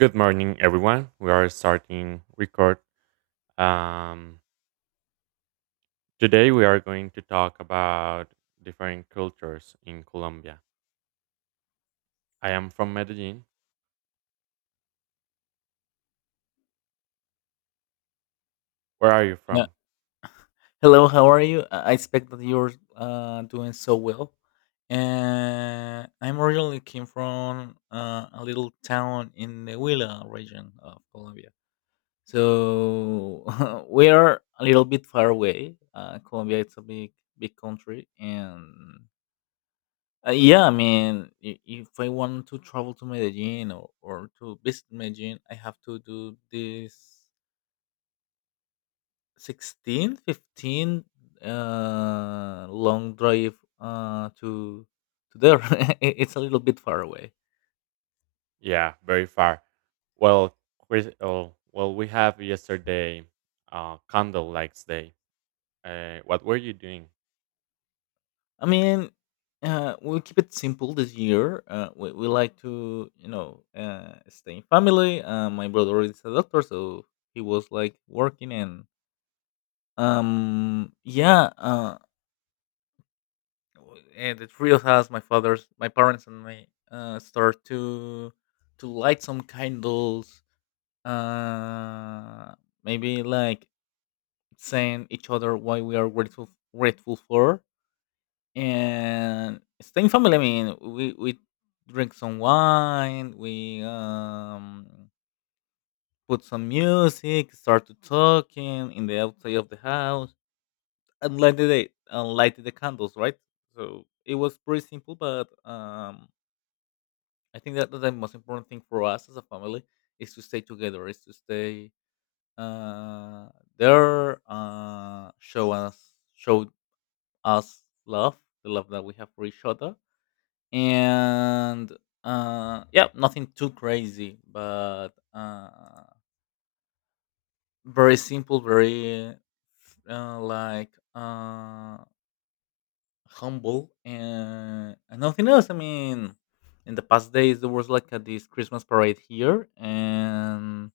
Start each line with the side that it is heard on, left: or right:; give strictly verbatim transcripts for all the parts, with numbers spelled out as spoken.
right: Good morning, everyone. We are starting record. Um, Today, we are going to talk about different cultures in Colombia. I am from Medellin. Where are you
left: Yeah.
right: from?
left: Hello, how are you? I I expect that you're uh, doing so well. Uh, I'm originally came from uh, a little town in the Huila region of Colombia. So we are a little bit far away. Uh, Colombia is a big, big country. And uh, yeah, I mean, i- if I want to travel to Medellin or, or to visit Medellin, I have to do this Sixteen, fifteen uh, long drive uh, to to there. It- it's a little bit far away.
right: Yeah, very far. Well, Chris, oh, well, we have yesterday uh, Candle Lights Day. Uh, what were you doing?
left: I mean, uh, we'll keep it simple this year. Uh, we, we like to, you know, uh, stay in family. Uh, my brother is a doctor, so he was like working and um, yeah. Uh, w- and the three of us, my father's, my parents, and my uh, start to to light some candles, uh maybe like saying each other why we are grateful grateful for and staying family. I mean, we we drink some wine, we um put some music, start to talking in the outside of the house and light the and light the candles, right? So it was pretty simple, but um I think that that's the most important thing for us as a family is to stay together, is to stay Uh, there, uh, show us showed us love, the love that we have for each other, and uh, yeah, nothing too crazy, but uh, very simple, very uh, like uh, humble, and, and nothing else. I mean, in the past days there was like a, this Christmas parade here, and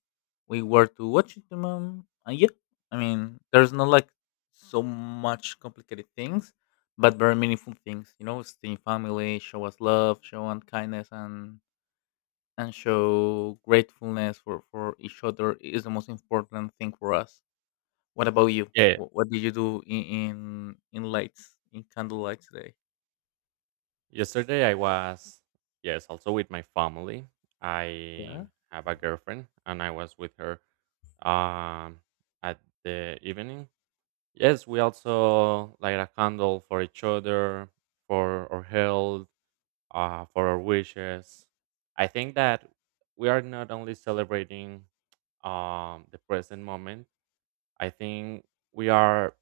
left: we were to watch it. Um, and yeah, I mean, there's not like so much complicated things, but very meaningful things. You know, stay in family, show us love, show us kindness, and and show gratefulness for for each other is the most important thing for us. What about you?
right: Yeah,
left: What, what did you do in in, in lights in candlelight today?
right: yesterday I was yes, also with my family. I
left: Yeah.
right: have a girlfriend, and I was with her um, at the evening. Yes, we also light a candle for each other, for our health, uh, for our wishes. I think that we are not only celebrating um, the present moment. I think we are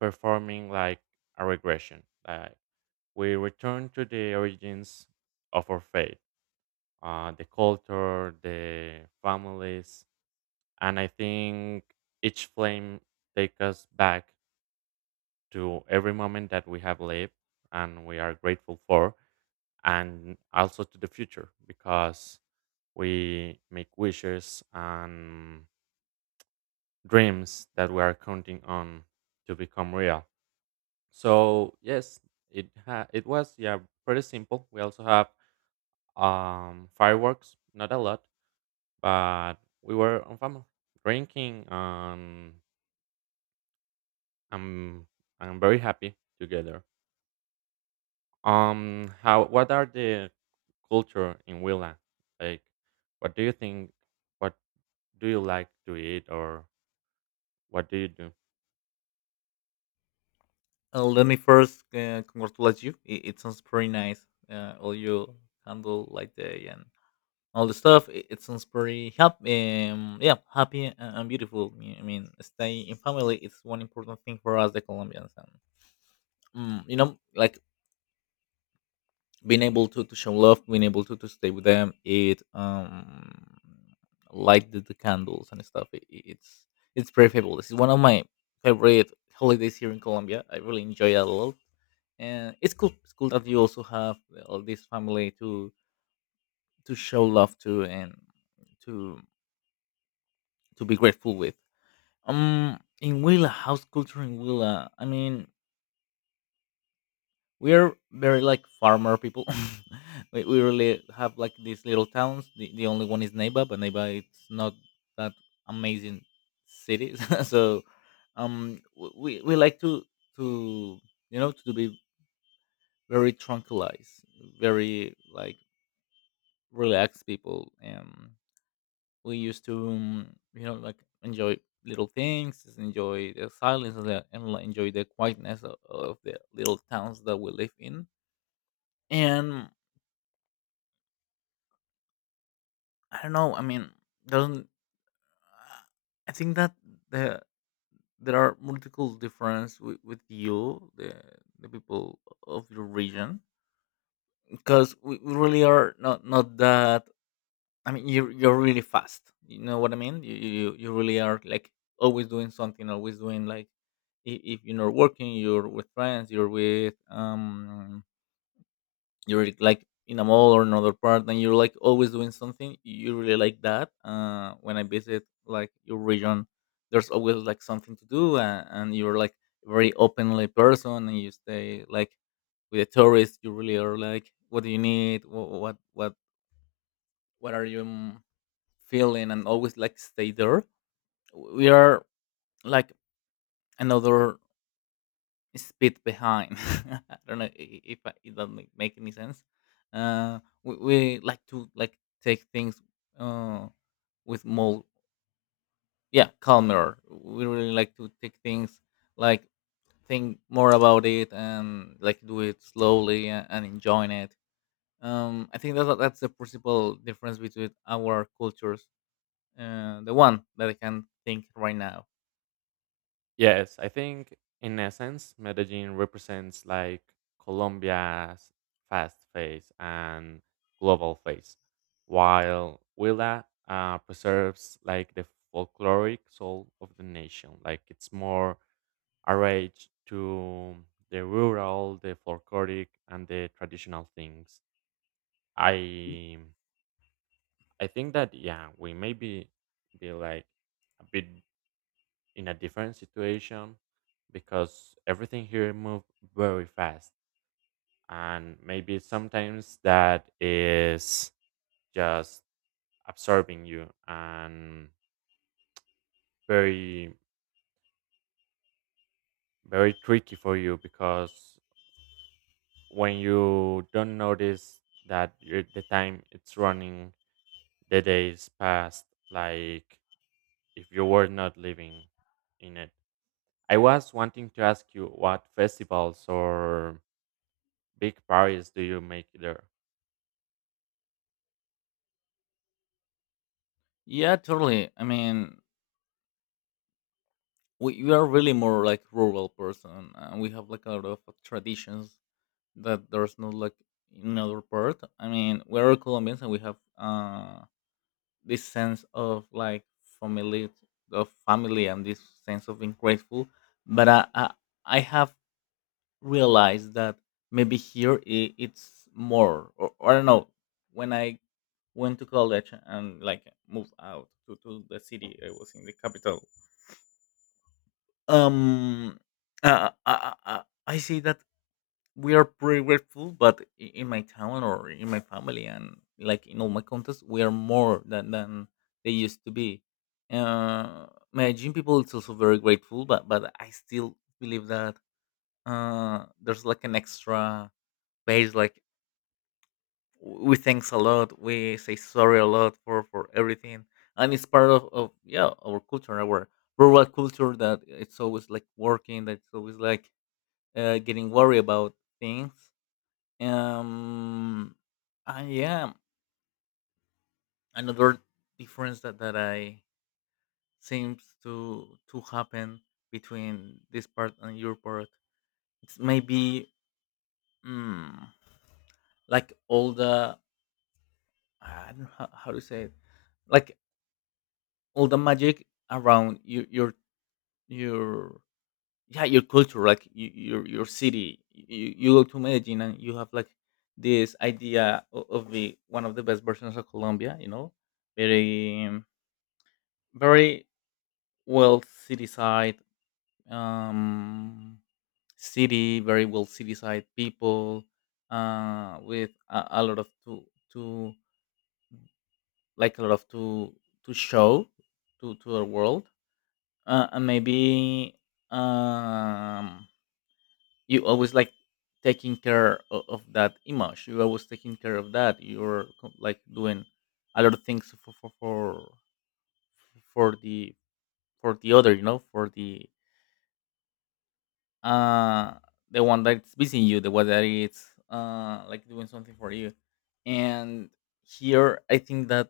right: performing like a regression. Like we return to the origins of our faith, uh, the culture, the families, and I think each flame take us back to every moment that we have lived and we are grateful for, and also to the future because we make wishes and dreams that we are counting on to become real. So yes, it ha- it was yeah pretty simple. We also have um fireworks, not a lot, but we were on family drinking um I'm I'm very happy together. Um, how what are the culture in Willa? Like, what do you think? What do you like to eat, or what do you do?
left: Uh, let me first uh, congratulate you. It, it sounds pretty nice. Uh, all you handle like day and all the stuff. It, it sounds pretty happy. Um, yeah, happy and, and beautiful. I mean, I mean, staying in family, it's one important thing for us, the Colombians. And, mm, you know, like being able to, to show love, being able to, to stay with them, it um light the, the candles and stuff. It, it- it's it's very favorable. This is one of my favorite holidays here in Colombia. I really enjoy it a lot, and it's cool. It's cool that you also have all this family to to show love to and to to be grateful with. Um, in Willa, house culture in Willa. I mean, we are very like farmer people. We, we really have like these little towns. The, the only one is Neiba, but Neiba, it's not that amazing city. So um w- we we like to to you know to be very tranquilized, very like relaxed people. Um we used to, um, you know like enjoy little things, enjoy the silence and, the, and like, enjoy the quietness of, of the little towns that we live in. And I don't know. I mean, doesn't I think that the there are multiple difference with, with you, the the people of your region, because we we really are not not that. I mean, you're you're really fast. You know what I mean? You you you you really are like always doing something, always doing like, if, if you're not working, you're with friends, you're with um you're like in a mall or another part, and you're like always doing something. You really like that. Uh when I visit like your region, there's always like something to do, and, and you're like a very openly person, and you stay like with the tourists. You really are like, what do you need? what what what, what are you mm, feeling? And always like stay there. We are like another speed behind. I don't know, i- if I, it doesn't make make any sense. Uh, we, we like to like take things, uh, with more, yeah, calmer. We really like to take things like, think more about it and like do it slowly, a- and enjoying it. Um, I think that that- that's the principal difference between our cultures. Uh, the one that I can think right now.
right: Yes, I think in essence, Medellin represents like Colombia's fast face and global face, while Willa uh, preserves like the folkloric soul of the nation. Like, it's more arranged to the rural, the folkloric, and the traditional things. I I think that yeah, we may be be like a bit in a different situation because everything here move very fast, and maybe sometimes that is just absorbing you and very very tricky for you because when you don't notice that your the time it's running the days passed like if you were not living in it. I was wanting to ask you what festivals or big parties do you make there?
left: Yeah, totally. I mean, we, we are really more like rural person, and we have like a lot of traditions that there's not like in other part. I mean, we're Colombians and we have uh this sense of like family, of family and this sense of being grateful. But i i, I have realized that maybe here I, it's more, or, or I don't know. When I went to college and like moved out to, to the city, I was in the capital. Um, uh, I, I, I say that we are pretty grateful, but i- in my town or in my family and like in all my contacts, we are more than than they used to be. Uh, my gym people is also very grateful, but but I still believe that uh there's like an extra page, like w- we thanks a lot, we say sorry a lot for for everything, and it's part of, of, yeah, our culture, our rural culture that it's always like working, that's always like uh, getting worried about things. Um, I, yeah, another difference that, that I seems to to happen between this part and your part. It's maybe, mm, like all the, I don't know how, how to say it, like all the magic around your your your yeah, your culture, like y- your your city. You, you go to Medellin and you have like this idea o- of the one of the best versions of Colombia, you know, very um, very well city side, um city very well city side people, uh with a, a lot of to to like, a lot of to to show to to the world, uh, and maybe um you always like taking care of, of that image, you always taking care of that. You're co- like doing a lot of things for for for, for the for the other, you know, for the uh the one that's visiting you, the one that is uh like doing something for you. And here I think that,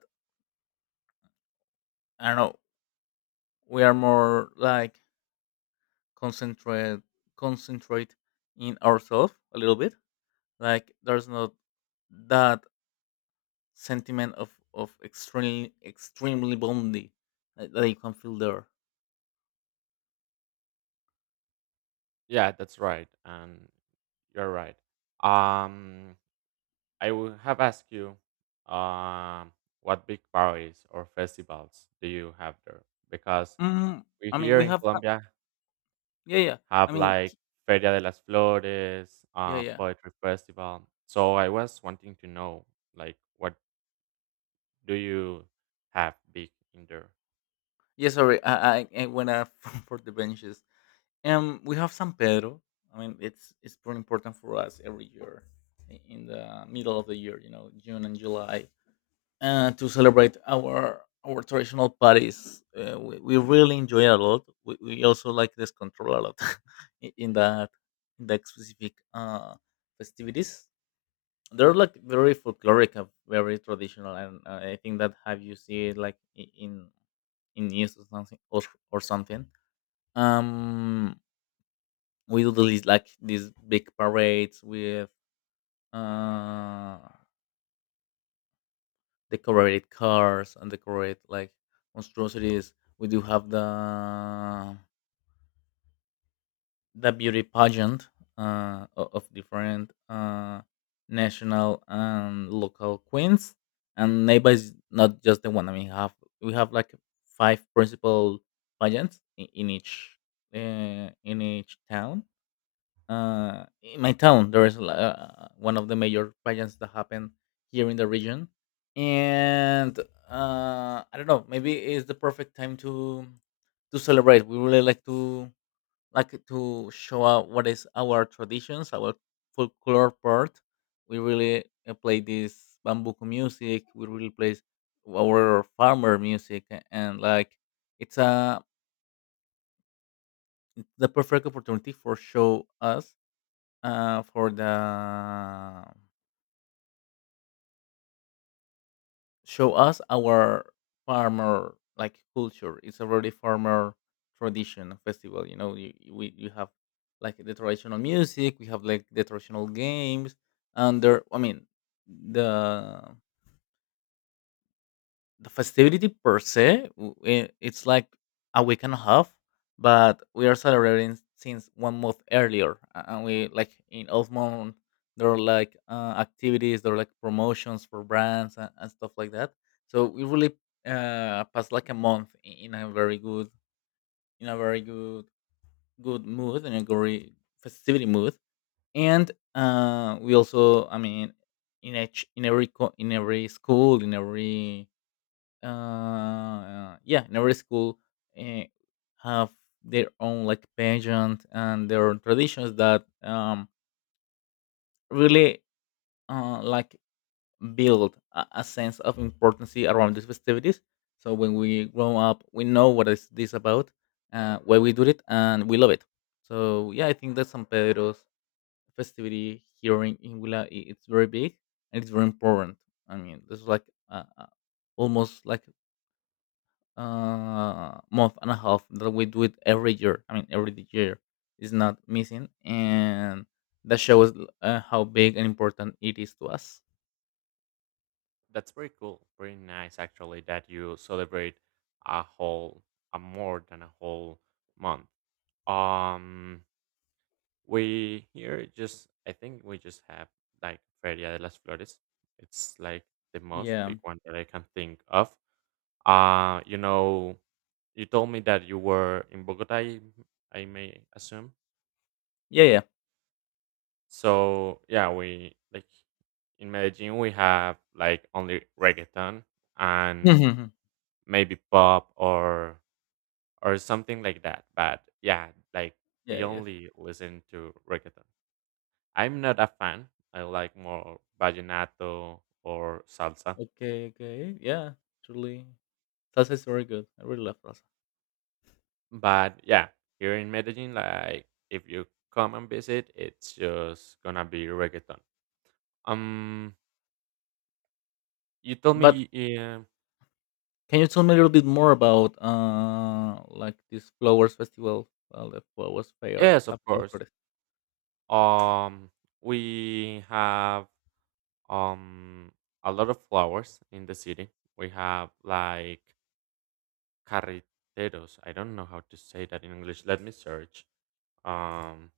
left: I don't know, we are more like concentrate concentrate in ourselves a little bit. Like, there's not that sentiment of of extremely extremely bondy that, that you can feel there.
right: Yeah, that's right. And you're right. Um, I will have asked you um, what big parties or festivals do you have there? Because
left: Mm,
right: we
left: I mean,
right: here
left: we
right: in
left: have uh,
right: Colombia
left: yeah, yeah.
right: have
left: I mean
right: like
left: h-
right: Feria de las Flores,
left: yeah,
right: uh,
left: yeah,
right: Poetry Festival. So I was wanting to know like what do you have big in there?
left: yeah. Sorry, I I, I went up for the benches. Um, we have San Pedro. I mean, it's it's pretty important for us every year, i- in the middle of the year. You know, June and July. Uh, to celebrate our our traditional parties. Uh, we, we really enjoy it a lot. We, we also like this control a lot i- in that in that specific, uh, festivities. They're like very folkloric, and very traditional, and uh, I think that, have you see it like i- in in news or something, or, or something. Um, we do these like these big parades with uh decorated cars and decorate like monstrosities. We do have the the beauty pageant uh, o- of different uh, national and local queens. And Neighbor is not just the one. I mean, have we have like five principal pageants in, in each uh, in each town uh, in my town there is uh, one of the major pageants that happen here in the region and uh, I don't know, maybe it's the perfect time to to celebrate. We really like to like to show out what is our traditions, our folklore part. We really uh, play this bambuco music, we really play our farmer music. And like, it's a the perfect opportunity for show us uh for the show us our farmer like culture. It's a really farmer tradition festival, you know, you, you- we you have like the traditional music, we have like the traditional games. And there, I mean, the the festivity per se, w- i- it's like a week and a half, but we are celebrating since one month earlier, a- and we like in old month there are like uh, activities, there are like promotions for brands, and, and stuff like that. So we really uh passed like a month, i- in a very good, in a very good, good mood, in a very festivity mood. And uh we also, I mean, in each, in every co- in every school, in every uh uh, yeah, in every school, uh, have their own like pageant and their own traditions that um really uh like build a, a sense of importance around these festivities, so when we grow up we know what is this about, uh, why we do it, and we love it. So yeah, I think that San Pedro's festivity here in, in Huila, i- it's very big and it's very important. I mean, there's like uh, uh, almost like uh, month and a half that we do it every year. I mean, every year is not missing, and that shows uh, how big and important it is to us.
right: That's very cool, very nice actually that you celebrate a whole, a more than a whole month. Um, we here just, I think we just have like Feria de las Flores. It's like the most
left: Yeah,
right: big one that I can think of. Uh, you know, you told me that you were in Bogota. I, I may assume.
left: yeah, yeah,
right: So yeah, we like in Medellin we have like only reggaeton and maybe pop or or something like that. But yeah, like
left: yeah,
right: we
left: yes.
right: only listen to reggaeton. I'm not a fan. I like more vallenato or salsa.
left: Okay, okay, yeah. Truly, salsa is very good. I really love salsa.
right: But yeah, here in Medellin, like if you come and visit, it's just gonna be reggaeton. Um, you told
left: But
right: me, yeah,
left: can you tell me a little bit more about uh, like this flowers festival? Well, the flowers fair,
right: yes, of
left: la, la
right: course.
left: flores?
right: Um, we have um a lot of flowers in the city. We have like carreteros. I don't know how to say that in English. Let me search. Um,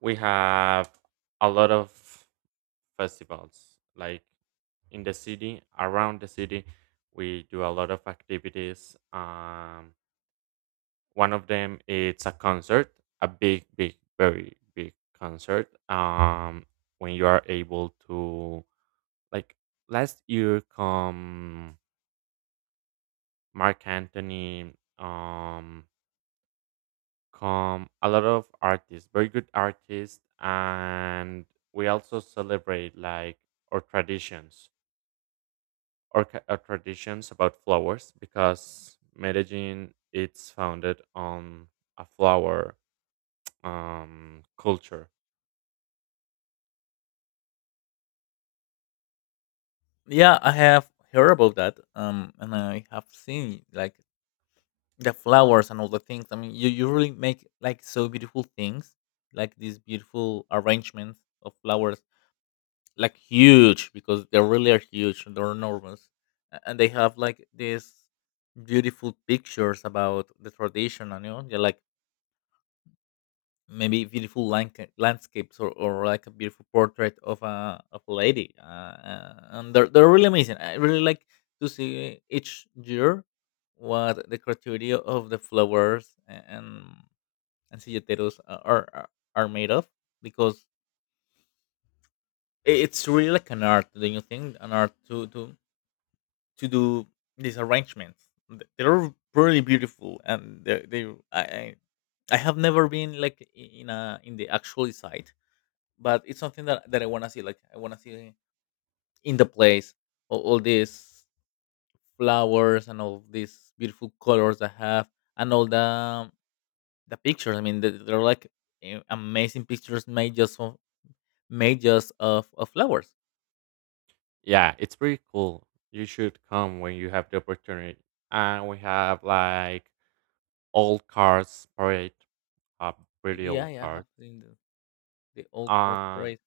right: we have a lot of festivals like in the city, around the city. We do a lot of activities. Um, One of them it's a concert, a big, big, very big concert. Um, when you are able to like last year come Mark Anthony, um, come a lot of artists, very good artists, and we also celebrate like our traditions, our, ca- our traditions about flowers because Medellin it's founded on a flower um, culture.
left: Yeah, I have heard about that. Um, and I have seen like the flowers and all the things. I mean, you, you really make like so beautiful things, like these beautiful arrangements of flowers, like huge because they really are huge. And they're enormous. A- and they have like these beautiful pictures about the tradition. And you know, they're like maybe beautiful lanca- landscapes, or, or like a beautiful portrait of a of a lady. Uh, uh, and they're they're really amazing. I really like to see each year what the criteria of the flowers a- and and silleteros uh, are, are are made of because i- it's really like an art, don't you think? An art to to to do these arrangements. Th- They're really beautiful, and they they I I I have never been like i- in a in the actual site, but it's something that that I wanna see. Like, I wanna see in the place all, all these flowers and all these beautiful colors I have, and all the the pictures. I mean, they- they're like eh, amazing pictures made just from majors of, of flowers.
right: Yeah, it's pretty cool. You should come when you have the opportunity. And we have like old cars parade, uh, pretty
left: Yeah,
right: old
left: yeah, I
right: cars.
left: have seen the, the old cards
right: Um,
left: parade.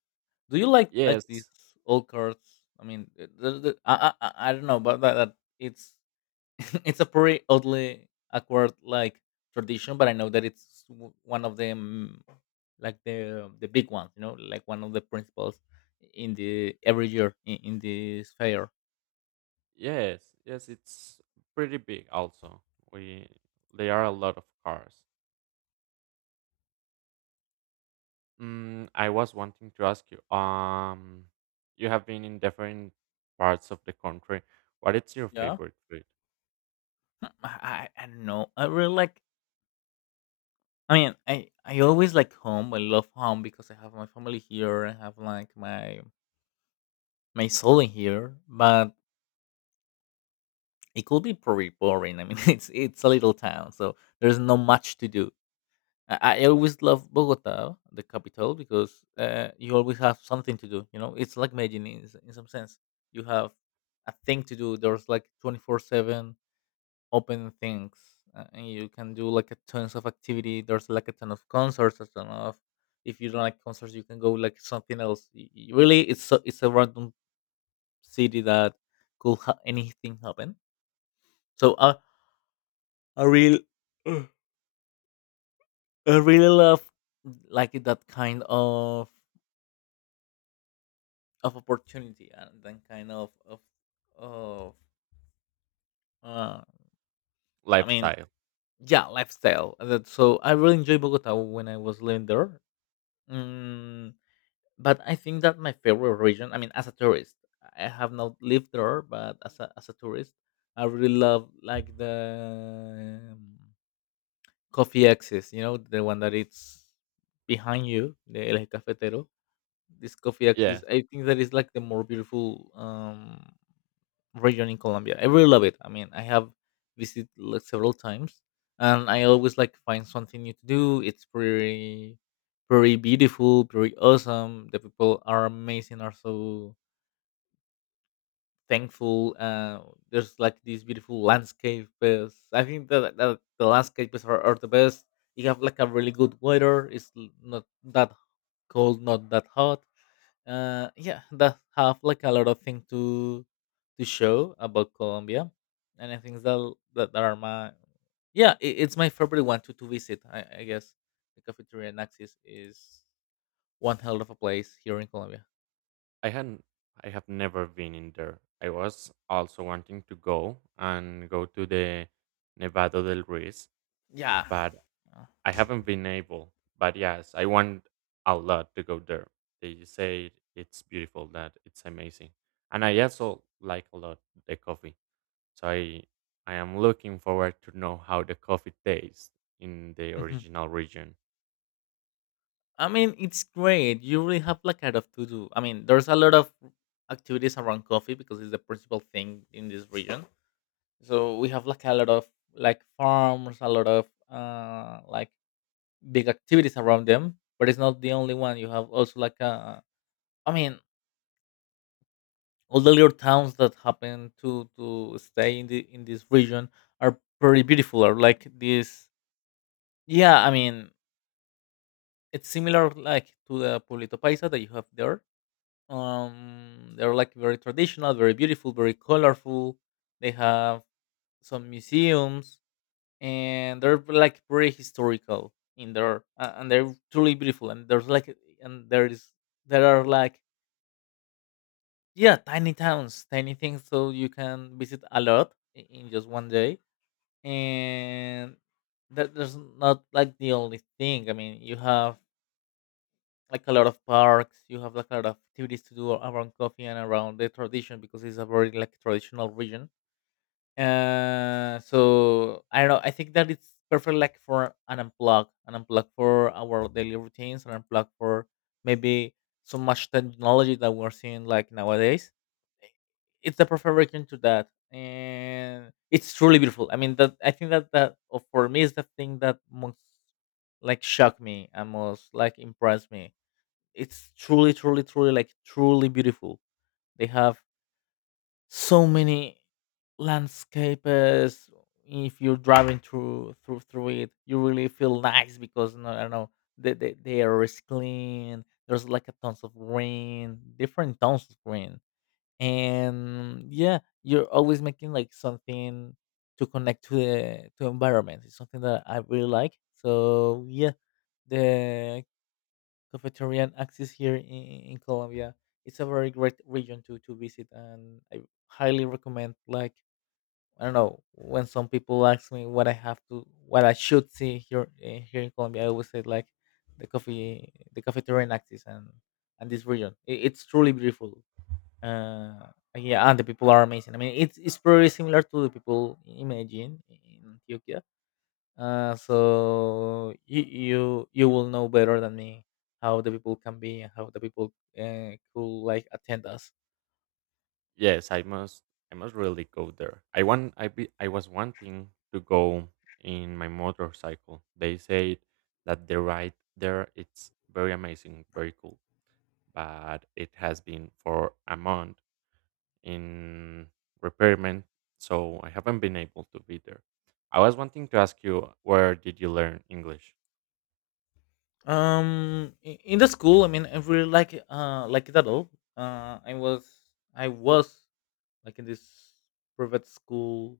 left: Do you like like these
right: yes,
left: old cards? I mean, the, the, the- I, I I I don't know, but that, that it's it's a pretty oddly awkward like tradition, but I know that it's w- one of them, like the the big ones, you know, like one of the principles in the every year in, in this fair.
right: yes, yes. It's pretty big. Also, we there are a lot of cars. Mm, I was wanting to ask you. Um, you have been in different parts of the country. What is your
left: Yeah,
right: favorite food
left: I, I I don't know. I really like, I mean, I I always like home. I love home because I have my family here. I have like my my soul in here. But it could be pretty boring. I mean, it's it's a little town, so there's not much to do. I, I always love Bogota, the capital, because uh, you always have something to do. You know, it's like Medellin in, s- in some sense. You have a thing to do. There's like twenty-four seven open things, uh, and you can do like a tons of activity. There's like a ton of concerts, a ton of, if you don't like concerts you can go like something else. Y- y- really, it's so, it's a random city that could ha- anything happen. So i i really i really love like that kind of of opportunity and that kind of of of uh I mean,
right: lifestyle?
left: yeah, lifestyle. And that, so I really enjoyed Bogota when I was living there. Mm, but I think that my favorite region, I mean, as a tourist, I have not lived there, but as a, as a tourist, I really love like the um, coffee axis, you know, the one that it's behind you, the El Cafetero. This coffee
right: Yeah.
left: axis, I think that is like the more beautiful Um, region in Colombia. I really love it. I mean, I have visited like several times, and I always like find something new to do. It's pretty, pretty beautiful, pretty awesome. The people are amazing, are so thankful. Uh, there's like these beautiful landscapes. I think that, that the landscapes are, are the best. You have like a really good weather. It's l- not that cold, not that hot. Uh, yeah, that have like a lot of things to to show about Colombia, and I think that that, that are my, yeah, it, it's my favorite one to to visit. I, I guess the cafeteria in is one hell of a place here in Colombia.
right: I hadn't I have never been in there. I was also wanting to go and go to the Nevado del Ruiz,
left: Yeah.
right: but I haven't been able. But yes, I want a lot to go there. They say it's beautiful, that it's amazing. And I also like a lot the coffee. So I I am looking forward to know how the coffee tastes in the
left: Uh,
right: original region.
left: I mean, it's great. You really have like a lot of to do. I mean, there's a lot of activities around coffee because it's the principal thing in this region. So we have like a lot of like farms, a lot of uh like big activities around them. But it's not the only one. You have also like uh I mean, all the little towns that happen to to stay in the in this region are pretty beautiful. Are like this. Yeah, I mean, it's similar like to the Pueblito Paisa that you have there. Um, they're like very traditional, very beautiful, very colorful. They have some museums, and they're like very historical in there, uh, and they're truly beautiful. And there's like and there is there are like yeah, tiny towns, tiny things, so you can visit a lot i- in just one day. And that there's not like the only thing. I mean, you have like a lot of parks. You have like a lot of activities to do around coffee and around the tradition because it's a very like traditional region. Uh, so I don't know. I think that it's perfect like for an unplug, an unplug for our daily routines, and unplug for maybe so much technology that we're seeing like nowadays. It's the perfect region to that, and it's truly beautiful. I mean, that I think that that uh, for me is the thing that most like shocked me and most like impressed me. It's truly, truly, truly, like truly beautiful. They have so many landscapes. If you're driving through through through it, you really feel nice because no, I don't know, the the, the air is clean. There's like a tons of green, different tons of green, and yeah, you're always making like something to connect to the to environment. It's something that I really like. So yeah, the cafeteria access here in, in Colombia. It's a very great region to, to visit, and I highly recommend. Like, I don't know, when some people ask me what I have to, what I should see here, eh, here in Colombia, I always say like the coffee, the cafeteria access, and and this region. It, it's truly beautiful. Uh, yeah, and the people are amazing. I mean, it's it's pretty similar to the people imagine in Ethiopia, uh, so you, you you will know better than me how the people can be and how the people uh, could like attend us.
right: Yes, I must. I must really go there. I want. I be. I was wanting to go in my motorcycle. They said that the ride there it's very amazing, very cool. But it has been for a month in repairment, so I haven't been able to be there. I was wanting to ask you, where did you learn English?
left: Um, i- in the school, I mean, I really like it, uh, like it at all. Uh, I was I was like in this private school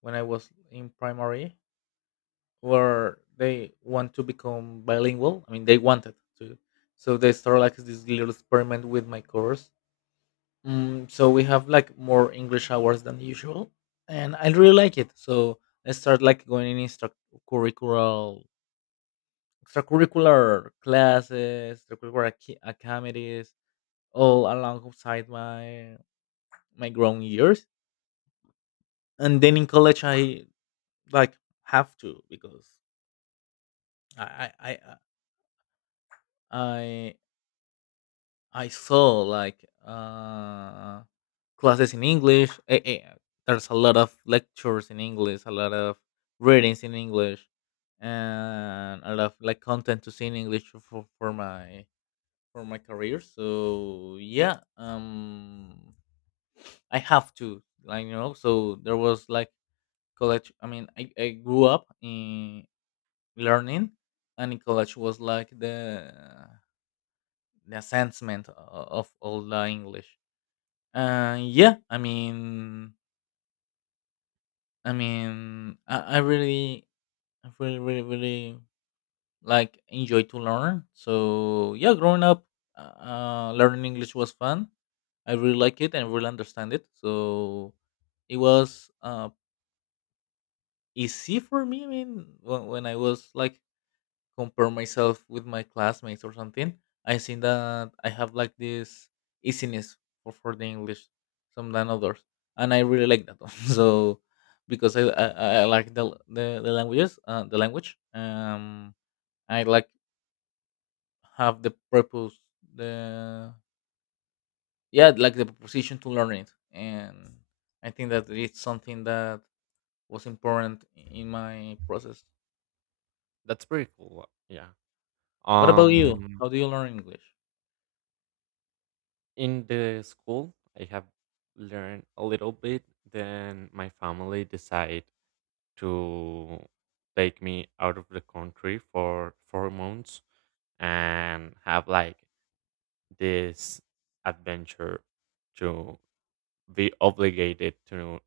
left: when I was in primary, where they want to become bilingual. I mean, they wanted to, so they started like this little experiment with my course. Mm, so we have like more English hours than usual, and I really like it. So I start like going in extracurricular, extracurricular classes, extracurricular ac- activities, all alongside my my grown years. And then in college, I like have to because I I I I, I I saw like uh classes in English. Eh, eh, there's a lot of lectures in English, a lot of readings in English, and a lot of like content to see in English for, for my for my career. So yeah, um, I have to, like, you know. So there was like college. I mean, I, I grew up in learning, and in college was like the the assessment o- of all the English. And yeah, I mean, I mean, I, I really, I really, really, really like enjoy to learn. So yeah, growing up, uh, learning English was fun. I really like it and really understand it. So it was uh, easy for me. I mean, when, when I was like compare myself with my classmates or something, I think that I have like this easiness for, for the English some than others, and I really like that one. So because I, I, I like the, the the languages, uh, the language, um, I like have the purpose, the yeah, like the position to learn it, and I think that it's something that was important in my process.
right: That's pretty cool. Yeah.
left: What about you?
right: Um.
left: How do you learn English?
right: In the school, I have learned a little bit. Then my family decide to take me out of the country for four months and have like this adventure to be obligated to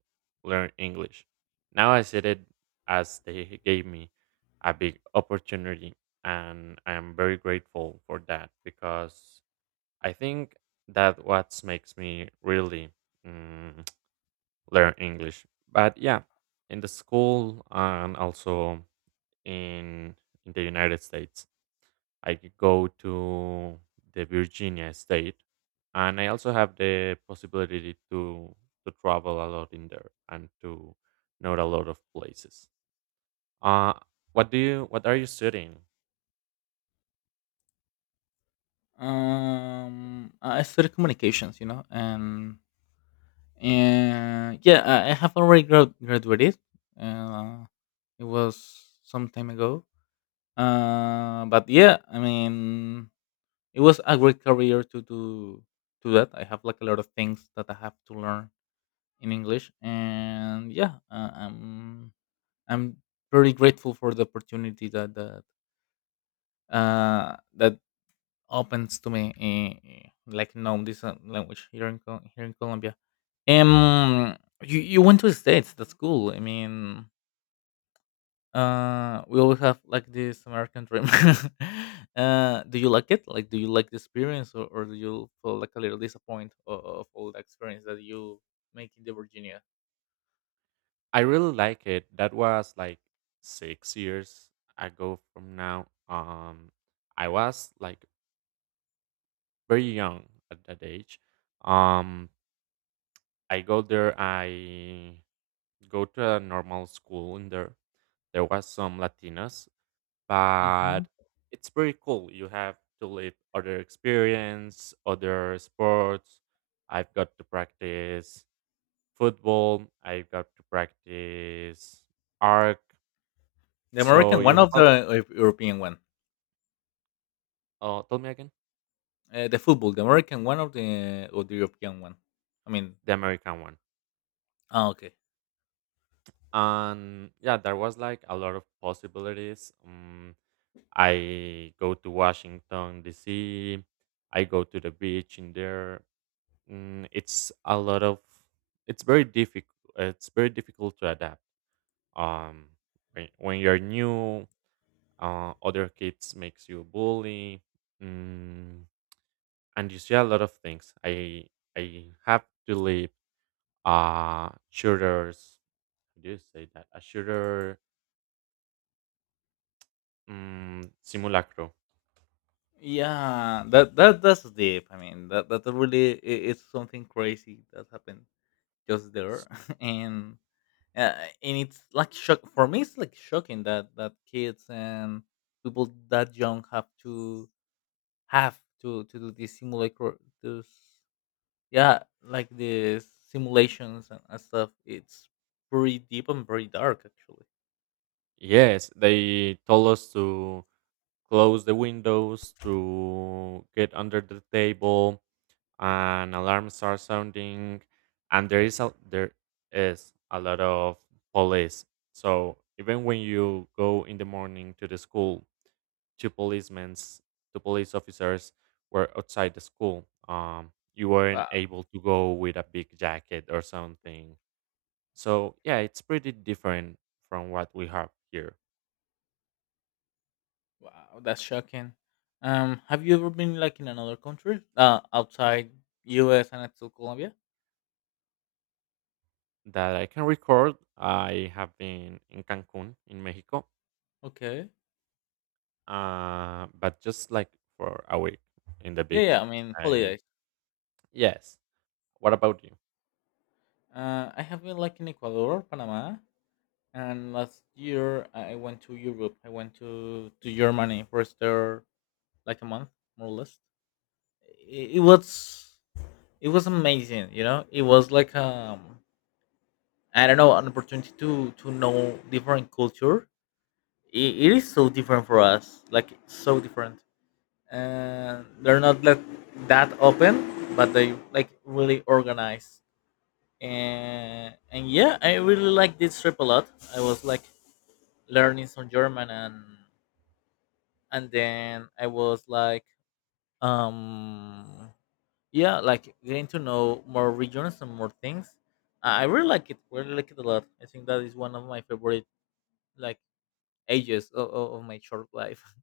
right: learn English. Now I see it as they gave me a big opportunity, and I am very grateful for that because I think that what makes me really mm, learn English. But yeah, in the school and also in in the United States, I could go to the Virginia State, and I also have the possibility to to travel a lot in there and to know a lot of places. Uh what do you? What are you studying?
left: Um, I studied communications, you know, and and yeah, I I have already grad- graduated. Uh, it was some time ago. Uh, but yeah, I mean, it was a great career to do to that. I have like a lot of things that I have to learn in English, and yeah, uh, I'm I'm very grateful for the opportunity that that uh, that opens to me, eh, like, no, this uh, language here in Col- here in Colombia. Um, you you went to the states. That's cool. I mean, uh, we all have like this American dream. Uh, do you like it? Like, do you like the experience, or, or do you feel like a little disappointed of, of all the experience that you make in the Virginia?
right: I really like it. That was like six years ago from now. Um, I was like very young at that age. Um, I go there. I go to a normal school, and there there was some Latinas, but
left: Mhm.
right: it's very cool. You have to live other experience, other sports. I've got to practice football. I've got to practice arc.
left: The
right: So
left: American
right: you
left: one
right: have
left: of
right: a
left: the uh, European one.
right: Oh, tell me again.
left: Uh, the football, the American one of the or the European one. I mean,
right: The American one.
left: ah, okay.
right: And yeah, there was like a lot of possibilities. Um, I go to Washington D C. I go to the beach in there. Mm, it's a lot of. It's very difficult. It's very difficult to adapt. Um, when, when you're new, uh, other kids makes you bully. Mm, and you see a lot of things. I I have to leave uh tutors. How you say that? Ashura mm, simulacro.
left: Yeah, that that that's deep. I mean, that that really i- is something crazy that happened just there,
right: S-
left: and uh, and it's like shock for me. It's like shocking that that kids and people that young have to have to to do these simulacra, those yeah, like the simulations and and stuff. It's pretty deep and very dark, actually.
right: Yes, they told us to close the windows, to get under the table, and alarms are sounding, and there is a, there is a lot of police. So even when you go in the morning to the school, two policemen, two police officers were outside the school. Um, you weren't able to go with a big jacket or something. So yeah, it's pretty different from what we have here.
left: Wow, that's shocking. Um, have you ever been like in another country, uh, outside U S and still Colombia?
right: That I can record, I have been in Cancun in Mexico,
left: Okay.
right: uh, but just like for a week in the
left: Yeah,
right: beach.
left: yeah. I mean,
right: I
left: holidays.
right: Yes. What about you?
left: Uh, I have been like in Ecuador, Panama, and last year I I went to Europe. I went to to Germany. First there like a month, more or less. It, it was it was amazing. You know, it was like um I don't know, an opportunity to to know different culture. It, it is so different for us, like so different. And they're not like that open, but they like really organized. And and yeah, I really like this trip a lot. I was like learning some German, and and then I was like um yeah, like getting to know more regions and more things. I I really like it. Really like it a lot. I think that is one of my favorite like ages of, of my short life.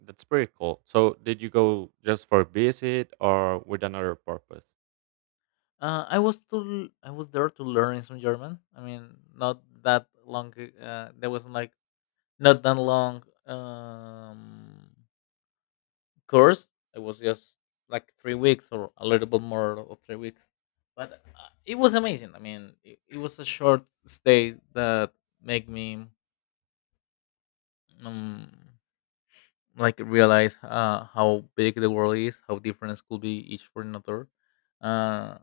right: That's pretty cool. So did you go just for visit or with another purpose?
left: Uh, I was to I was there to learn some German. I mean, not that long. Uh, there wasn't like not that long um, course. It was just like three weeks or a little bit more of three weeks. But uh, it was amazing. I mean, it, it was a short stay that made me. Um, like realize uh, how big the world is, how different schools could be each for another, uh,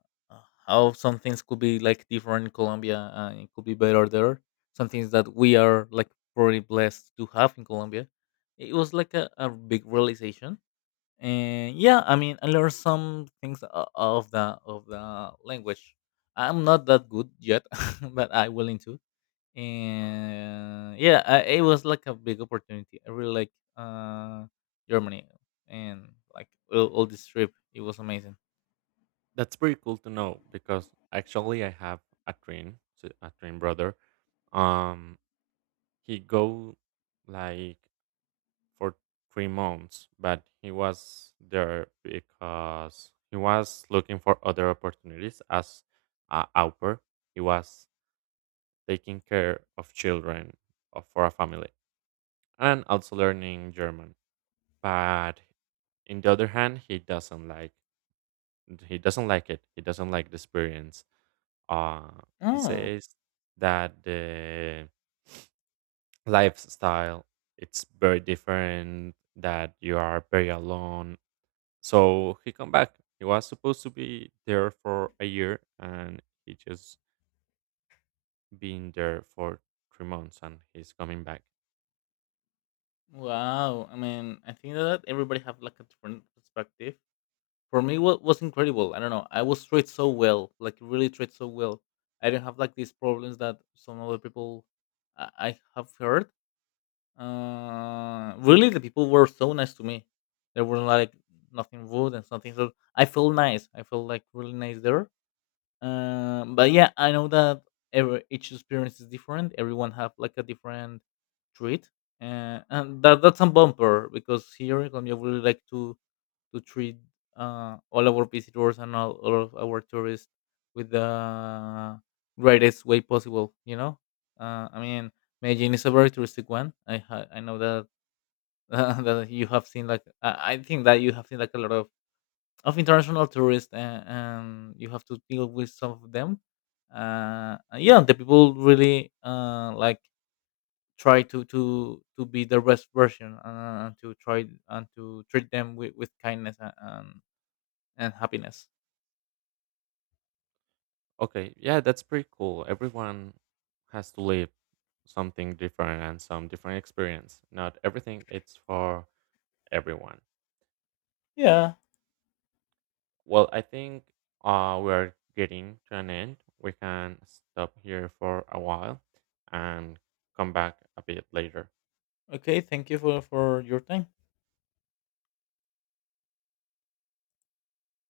left: how some things could be like different in Colombia, uh, it could be better there. Some things that we are like probably blessed to have in Colombia. It was like a, a big realization, and yeah, I mean, I learned some things o- of the of the language. I'm not that good yet, but I willing to. And yeah, uh, it was like a big opportunity. I really like uh Germany, and like all, all this trip, it was amazing.
right: That's pretty cool to know because actually I have a twin, so- a twin brother. Um, he go like for three months, but he was there because he was looking for other opportunities as a au pair. He was taking care of children of- for a family and also learning German. But in the other hand, he doesn't like he doesn't like it. He doesn't like the experience. Uh, he
left: Oh,
right: says that the lifestyle it's very different. That you are very alone. So he come back. He was supposed to be there for a year, and he just been there for three months, and he's coming back.
left: wow. I mean, I think that everybody have like a different perspective. For me, what was incredible, I don't know, I was treated so well, like really treated so well. I didn't have like these problems that some other people I I have heard. Uh, really, the people were so nice to me. There was like nothing rude and something. So I felt nice. I felt like really nice there. Um, but yeah, I know that every each experience is different. Everyone have like a different treat, uh, and that that's a bumper because here in Colombia we really like to to treat uh, all our visitors and all, all of our tourists with the greatest way possible. You know, uh, I mean, Medellin is a very touristic one. I ha- I know that that you have seen like I I think that you have seen like a lot of of international tourists, and, and you have to deal with some of them. Uh, and yeah, the people really uh, like try to to to be the best version uh, and to try and to treat them with, with kindness and, and and happiness.
right: Okay, yeah, that's pretty cool. Everyone has to live something different and some different experience. Not everything it's for everyone.
left: Yeah.
right: Well, I think uh, we are getting to an end. We can stop here for a while and come back a bit later.
left: Okay. Thank you for for your time.